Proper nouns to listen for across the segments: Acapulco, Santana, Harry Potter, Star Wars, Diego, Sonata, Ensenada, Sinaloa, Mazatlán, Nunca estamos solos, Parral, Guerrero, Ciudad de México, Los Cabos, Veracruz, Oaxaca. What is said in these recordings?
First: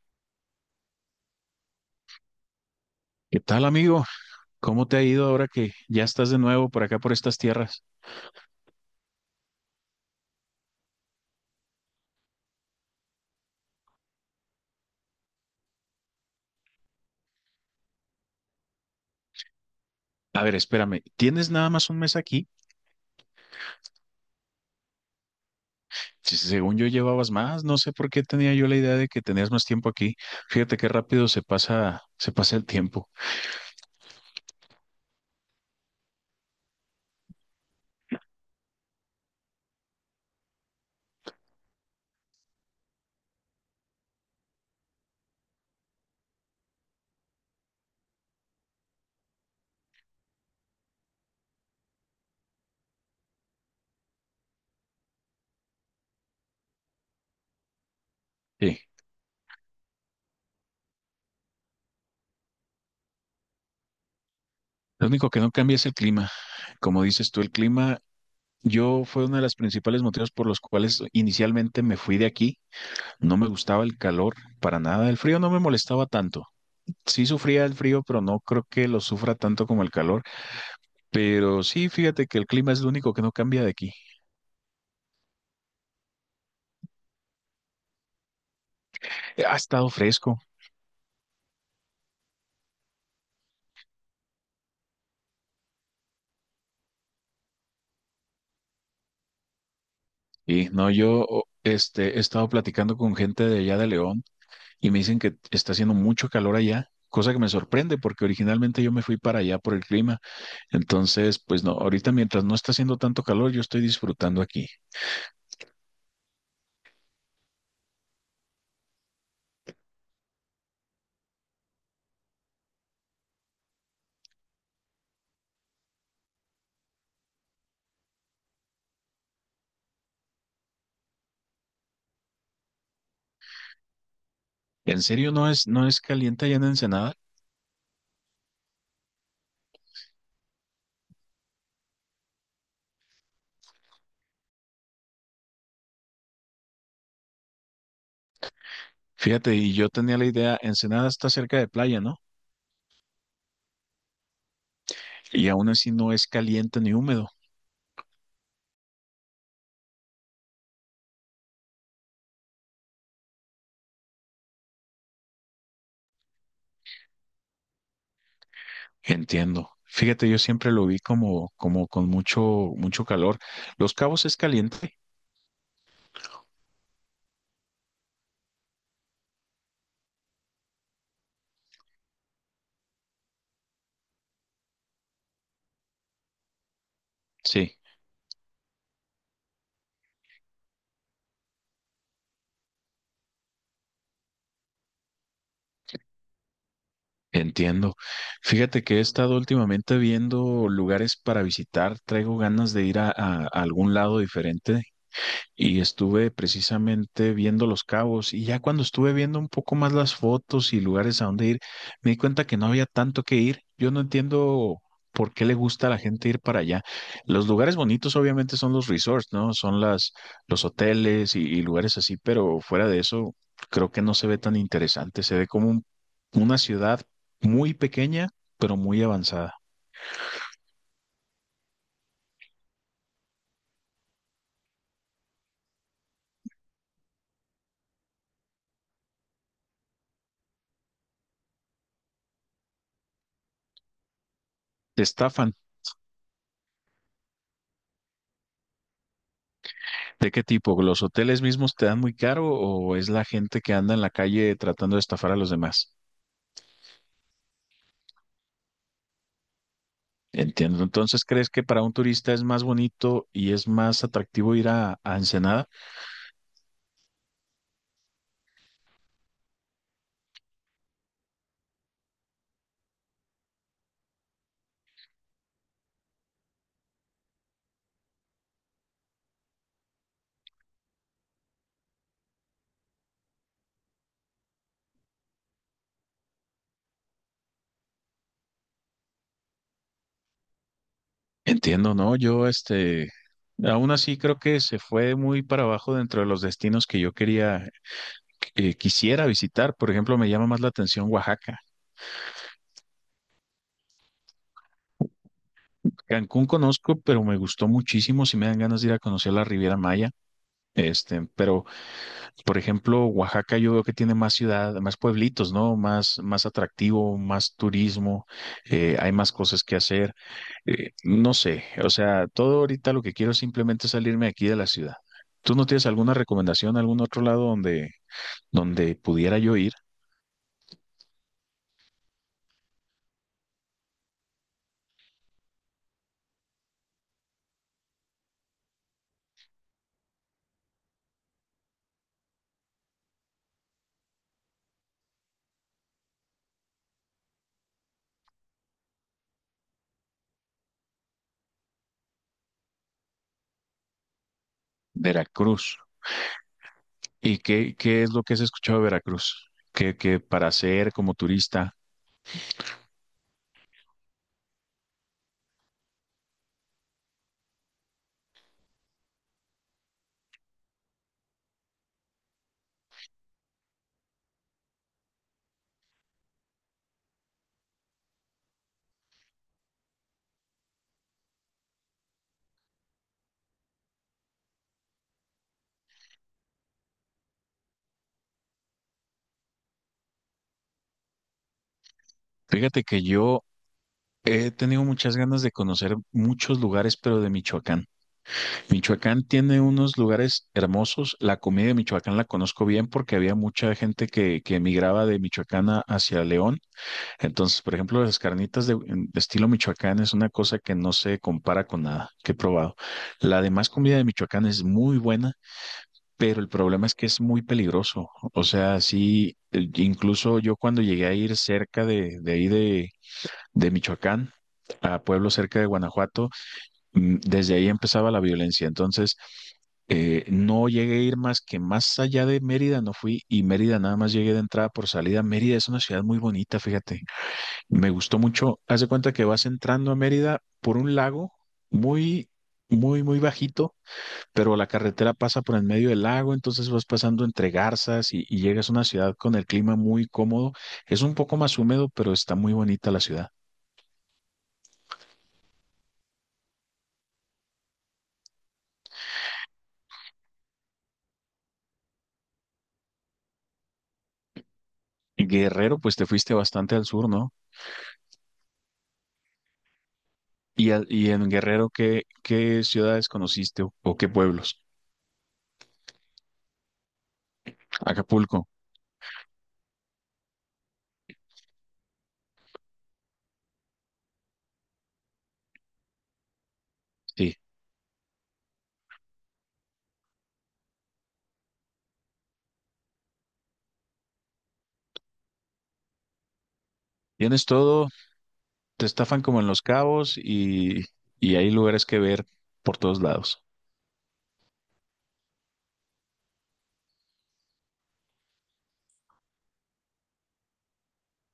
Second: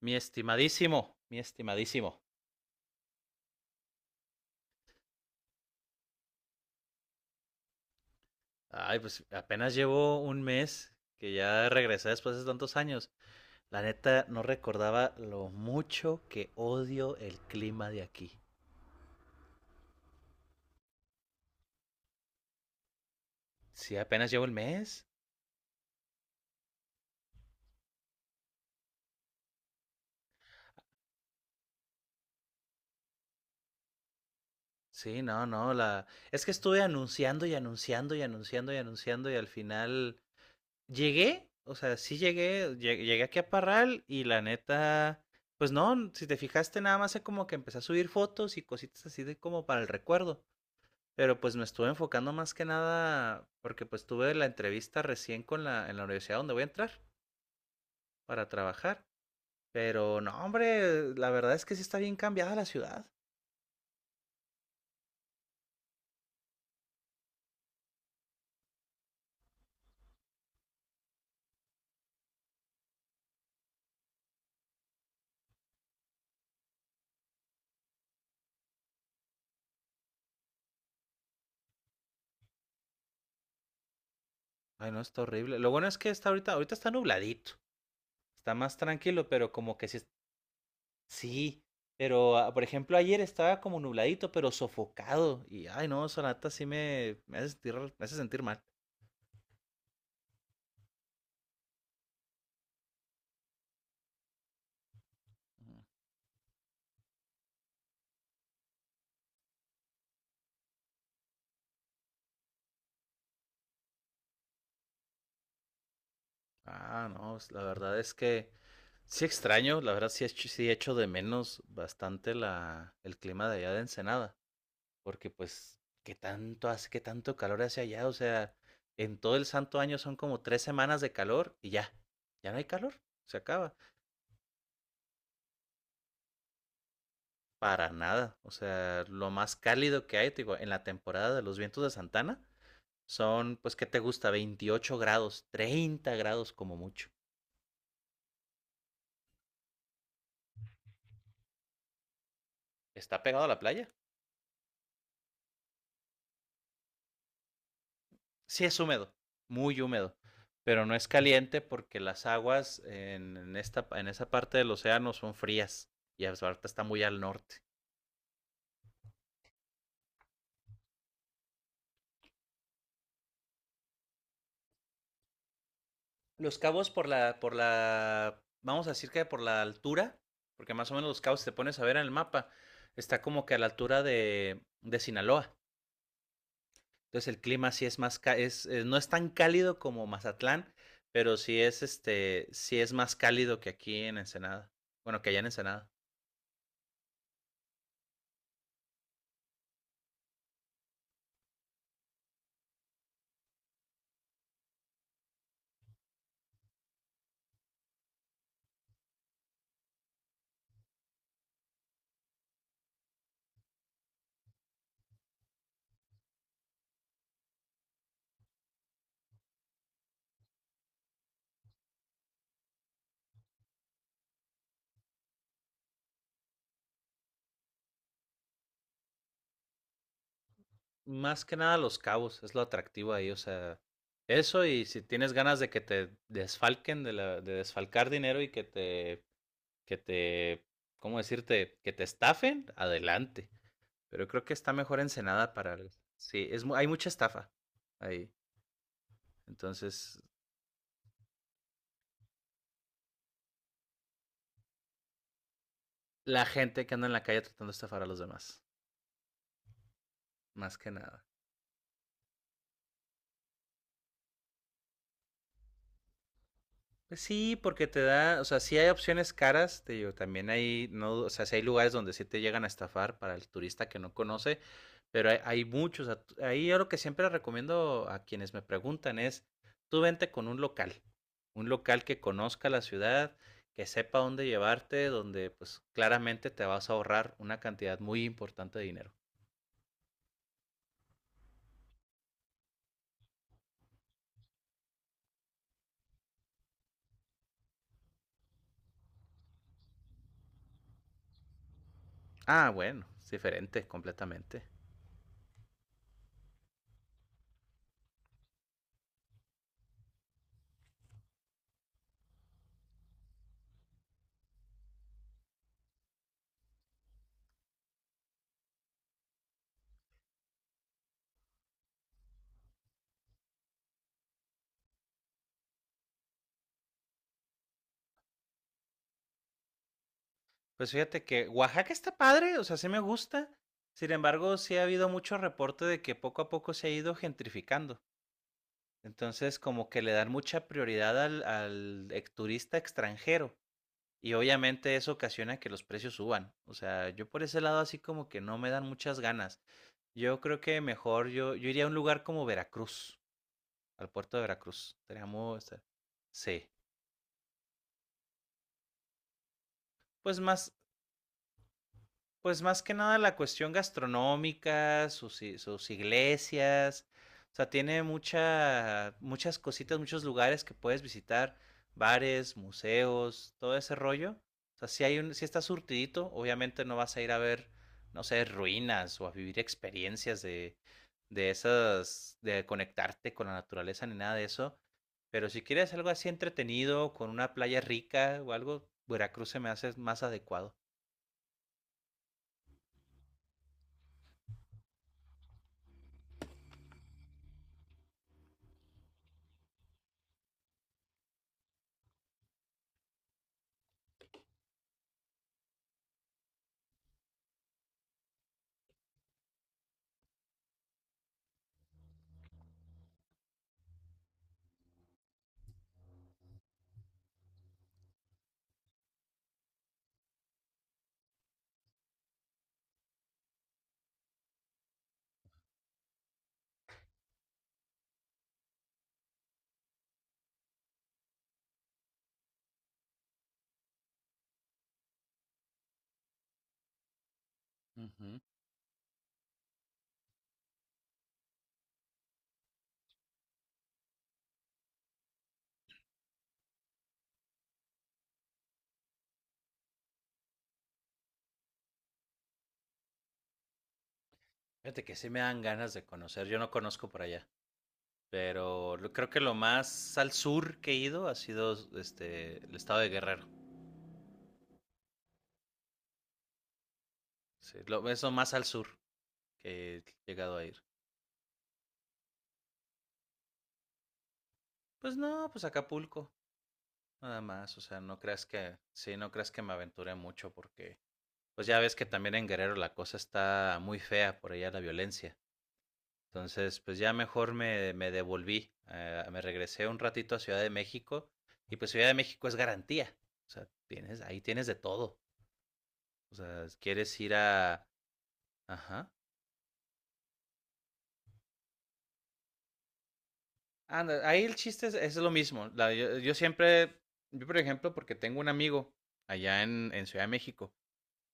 Mi estimadísimo, mi estimadísimo. ¿Qué tal, amigo? ¿Cómo te ha ido ahora que ya estás de nuevo por acá, por estas tierras? Ay, pues apenas llevo un mes que ya regresé después de tantos años. La neta no recordaba lo mucho que odio el clima de aquí. A ver, espérame, ¿tienes nada más un mes aquí? Sí, apenas llevo el mes. Si según yo llevabas más, no sé por qué tenía yo la idea de que tenías más tiempo aquí. Fíjate qué rápido se pasa el tiempo. Sí, no, no, la es que estuve anunciando y anunciando y anunciando y anunciando y al final llegué, o sea, sí llegué, llegué aquí a Parral y la neta pues no, si te fijaste nada más es como que empecé a subir fotos y cositas así de como para el recuerdo. Pero, pues, me estuve enfocando más que nada porque, pues, tuve la entrevista recién con la en la universidad donde voy a entrar para Sí, trabajar. Pero no, hombre, la verdad es que sí está bien cambiada la ciudad. lo único que no cambia es el clima. Como dices tú, el clima, yo fue uno de los principales motivos por los cuales inicialmente me fui de aquí. No me gustaba el calor para nada, el frío no me molestaba tanto. Sí sufría el frío, pero no creo que lo sufra tanto como el calor. Pero sí, fíjate que el clima es lo único que no cambia de aquí. Ay, no, está horrible. Lo bueno es que está ahorita está nubladito. Está más tranquilo, Eh, pero Ha como que estado sí, fresco sí. Pero, ah, por ejemplo, ayer estaba como nubladito, pero sofocado. Y, ay, no, Sonata me hace sentir mal. y no, yo he estado platicando con gente de allá de León y me dicen que está haciendo mucho calor allá, cosa que me sorprende porque originalmente yo me fui para allá por el clima. Entonces, pues no, ahorita mientras no está haciendo tanto calor, yo estoy disfrutando aquí. Ah, no, pues, la verdad es que sí extraño, la verdad sí, sí echo de menos bastante el clima de allá de Ensenada, porque pues, qué tanto calor hace allá? O sea, en todo el santo año son como tres semanas de calor y ya, ya no hay calor, se acaba, ¿En serio no es caliente allá en Ensenada? para nada, o sea, lo más cálido que hay, te digo, en la temporada de los vientos de Santana son, pues, ¿qué te gusta? 28 grados, 30 grados como mucho. Fíjate, y yo tenía la idea, Ensenada está cerca de playa, ¿no? Está pegado a la playa, Y aún así no es caliente ni húmedo. sí es húmedo, muy húmedo, pero no es caliente porque las aguas en esta, en esa parte del océano son frías y ahorita está muy al norte. Entiendo. Fíjate, yo siempre lo vi como con mucho, mucho calor. Los Cabos es caliente. Los Cabos vamos a decir que por la altura, porque más o menos los Cabos, si te pones a ver en el mapa, está como que a la altura de Sinaloa. Entonces el clima Sí, sí es más, no es tan cálido como Mazatlán, pero sí es, este, sí es más cálido que aquí en Ensenada. Bueno, que allá en Ensenada. entiendo. Fíjate que he estado últimamente viendo lugares para visitar. Traigo ganas de ir a algún lado diferente. Y estuve precisamente viendo Los Cabos y ya cuando estuve viendo un poco más las fotos y lugares a donde ir, me di cuenta que no había tanto que ir. Yo no entiendo por qué le gusta a la gente ir para allá. Los lugares bonitos obviamente son los resorts, ¿no? Son las, los hoteles y lugares así, pero fuera de eso creo que no se ve tan interesante. Se ve como una ciudad muy pequeña, pero muy avanzada. Más que nada Los Cabos, es lo atractivo ahí, o sea, eso y si tienes ganas de que te desfalquen, de desfalcar dinero y que que te, ¿cómo decirte? Que te estafen, adelante. Pero creo que está mejor Está Ensenada para... Sí, hay mucha estafa ahí. Entonces, ¿de qué tipo? ¿Los hoteles mismos te dan muy caro o es la gente que anda en la calle tratando de estafar a los demás? la gente que anda en la calle tratando de estafar a los demás, más Entiendo. que nada. Entonces, ¿crees que para un turista es más bonito y es más atractivo ir a Ensenada? Pues sí, porque te da, o sea, sí hay opciones caras, te digo, también hay, no, o sea, sí hay lugares donde sí te llegan a estafar para el turista que no conoce, pero hay muchos. Ahí yo lo que siempre recomiendo a quienes me preguntan es, tú vente con un local que conozca la ciudad, que sepa dónde llevarte, donde pues claramente te vas a ahorrar una cantidad muy importante de dinero. Entiendo, ¿no? Aún así creo que se fue muy para abajo dentro de los destinos que yo quería, que quisiera visitar. Por ejemplo, me llama más la atención Oaxaca. Ah, bueno, es diferente completamente. Cancún conozco, pero me gustó muchísimo. Si me dan ganas de ir a conocer la Riviera Maya. Pero, por ejemplo, Oaxaca yo veo que tiene más ciudad, más pueblitos, ¿no? Más, más atractivo, más turismo, hay más cosas que hacer. No sé, o sea, todo ahorita lo que quiero es simplemente salirme aquí de la ciudad. ¿Tú no tienes alguna recomendación, algún otro lado donde, donde pudiera yo ir? Pues fíjate que Oaxaca está padre, o sea, sí me gusta. Sin embargo, sí ha habido mucho reporte de que poco a poco se ha ido gentrificando. Entonces, como que le dan mucha prioridad turista extranjero. Y obviamente eso ocasiona que los precios suban. O sea, yo por ese lado así como que no me dan muchas ganas. Yo creo que mejor yo iría a un lugar como Veracruz, al puerto de Veracruz. Sería muy... o Veracruz. sea, sí. ¿Y qué es lo que has escuchado de Veracruz? Que Pues para más, hacer como turista, Pues más que nada la cuestión gastronómica, sus iglesias, o sea, tiene muchas cositas, muchos lugares que puedes visitar, bares, museos, todo ese rollo. O sea, si hay un, si está surtidito, obviamente no vas a ir a ver, no sé, ruinas o a vivir experiencias de esas, de conectarte con la naturaleza ni nada de eso. Pero si quieres algo así entretenido, con una playa rica o algo, Veracruz se me hace más adecuado. fíjate que yo he tenido muchas ganas de conocer muchos lugares, pero de Michoacán. Michoacán tiene unos lugares hermosos. La comida de Michoacán la conozco bien porque había mucha gente que emigraba de Michoacán hacia León. Entonces, por ejemplo, las carnitas de estilo Michoacán es una cosa que no se compara con nada que he probado. La demás comida de Michoacán es muy buena, pero el problema es que es muy peligroso. O sea, sí, incluso yo cuando llegué a ir cerca de ahí de Michoacán, a pueblos cerca de Guanajuato, desde ahí empezaba la violencia. Entonces, no llegué a ir más que más allá de Mérida, no fui y Mérida nada más llegué de entrada por salida. Mérida es una ciudad muy bonita, fíjate. Me gustó mucho. Haz de cuenta que vas entrando a Mérida por un lago muy, muy, muy bajito, pero la carretera pasa por en medio del lago, entonces vas pasando entre garzas y llegas a una ciudad con el clima muy cómodo. Es un poco más húmedo, pero está muy bonita la ciudad. Fíjate que sí me dan ganas de conocer. Yo no conozco por allá, pero creo que lo más al sur que he ido ha sido este el estado de Guerrero. Guerrero, pues te fuiste bastante al sur, ¿no? Sí, es lo más al sur que he llegado a Y, ir. Y en Guerrero, qué ciudades conociste o qué pueblos? Pues no, pues Acapulco, nada más. O sea, no Acapulco, creas que, sí, no creas que me aventuré mucho porque, pues ya ves que también en Guerrero la cosa está muy fea por allá la violencia. Entonces, pues ya sí. mejor me devolví, me regresé un ratito a Ciudad de México y pues Ciudad de México es garantía. O sea, tienes, ahí tienes de todo. O sea, quieres ir Tienes a... todo, te Ajá. estafan como en Los Cabos y hay lugares que ver por todos lados. Anda, ahí el chiste es lo mismo. Yo siempre, yo por ejemplo, porque tengo un amigo allá en Ciudad de México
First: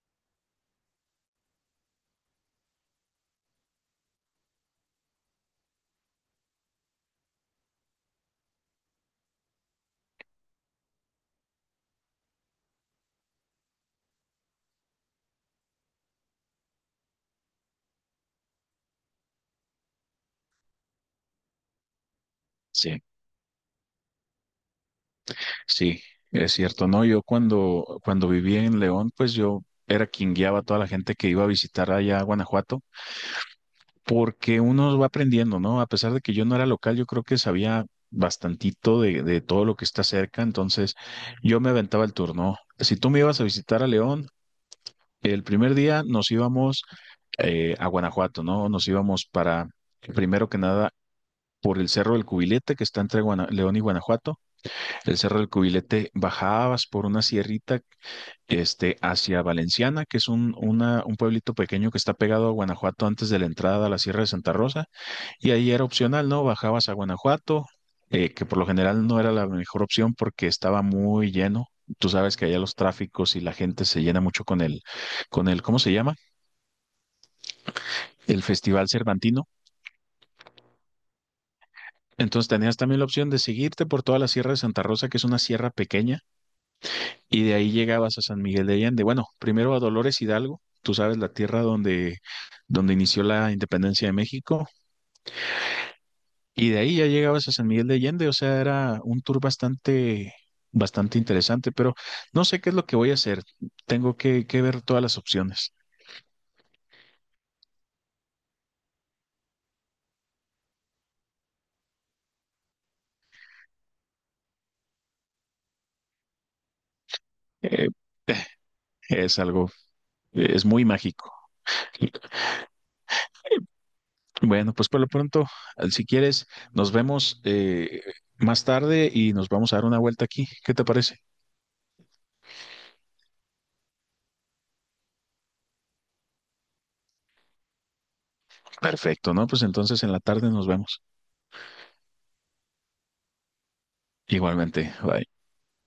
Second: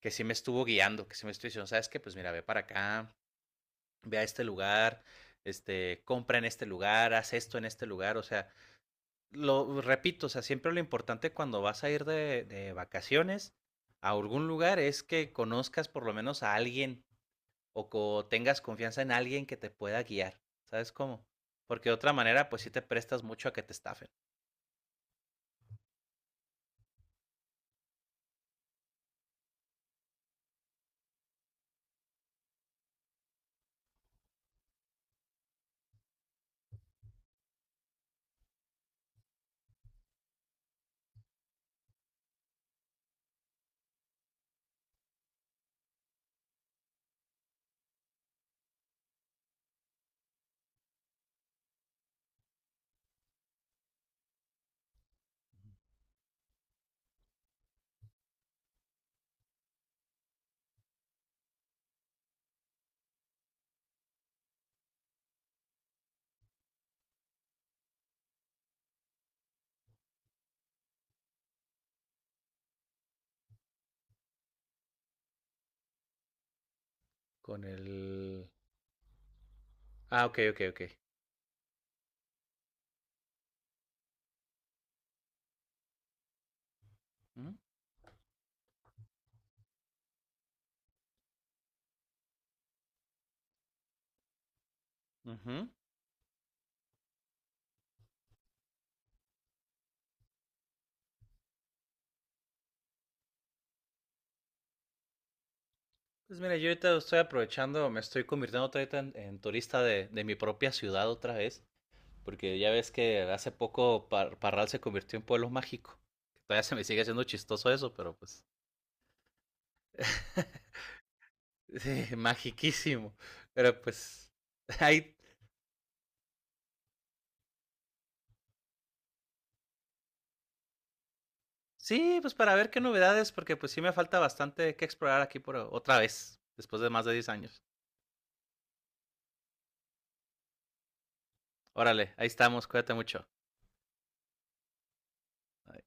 que sí me estuvo guiando, que sí me estuvo diciendo, ¿sabes qué? Pues mira, ve para acá, ve a este lugar, este, compra en este lugar, haz esto en este lugar. O sea, lo repito, o sea, siempre lo importante cuando vas a ir de vacaciones a algún lugar es que conozcas por lo menos a alguien tengas confianza en alguien que te pueda guiar. ¿Sabes cómo? Porque de otra manera, pues sí te Sí, prestas mucho a que te estafen. sí, es cierto. No, yo cuando viví en León, pues yo era quien guiaba a toda la gente que iba a visitar allá a Guanajuato, porque uno va aprendiendo, ¿no? A pesar de que yo no era local, yo creo que sabía bastantito de todo lo que está cerca, entonces yo me aventaba el turno. Si tú me ibas a visitar a León, el primer día nos íbamos a Guanajuato, ¿no? Nos íbamos para, primero que nada, por el Cerro del Cubilete, que está entre León y Guanajuato. El Cerro del Cubilete bajabas por una sierrita, hacia Valenciana, que es un pueblito pequeño que está pegado a Guanajuato antes de la entrada a la Sierra de Santa Rosa. Y ahí era opcional, ¿no? Bajabas a Guanajuato, que por lo general no era la mejor opción porque estaba muy lleno. Tú sabes que allá los tráficos y la gente se llena mucho con el, ¿cómo se llama? Con El el... Festival Cervantino. Ah, ok, ok, ok. Entonces tenías también la opción de seguirte por toda la Sierra de Santa Rosa, que es una sierra pequeña, y Mm, de ahí llegabas a San Miguel de Allende. Bueno, primero a Dolores Hidalgo, tú sabes, la tierra donde, donde inició la independencia de México, ujú. y de ahí ya llegabas a San Miguel de Allende, o sea, era un tour bastante, bastante interesante, pero no sé qué es lo que voy a hacer, tengo que ver todas las opciones. Pues mira, yo ahorita estoy aprovechando, me estoy convirtiendo otra vez en turista de mi propia ciudad otra vez. Porque ya ves que hace poco Parral se convirtió en pueblo mágico. Todavía se me sigue haciendo chistoso Eh, eso, pero pues. es algo, es muy mágico. Sí, magiquísimo. Pero pues. Bueno, pues por lo Ahí. pronto, si quieres, nos vemos más tarde y nos vamos a dar una vuelta aquí. ¿Qué te parece? Sí, pues para ver qué novedades, porque pues sí me falta bastante que explorar aquí por otra vez, después de más de 10 años. Perfecto, ¿no? Pues entonces en la tarde nos vemos. Órale, ahí estamos, cuídate mucho. Igualmente, bye. Bye.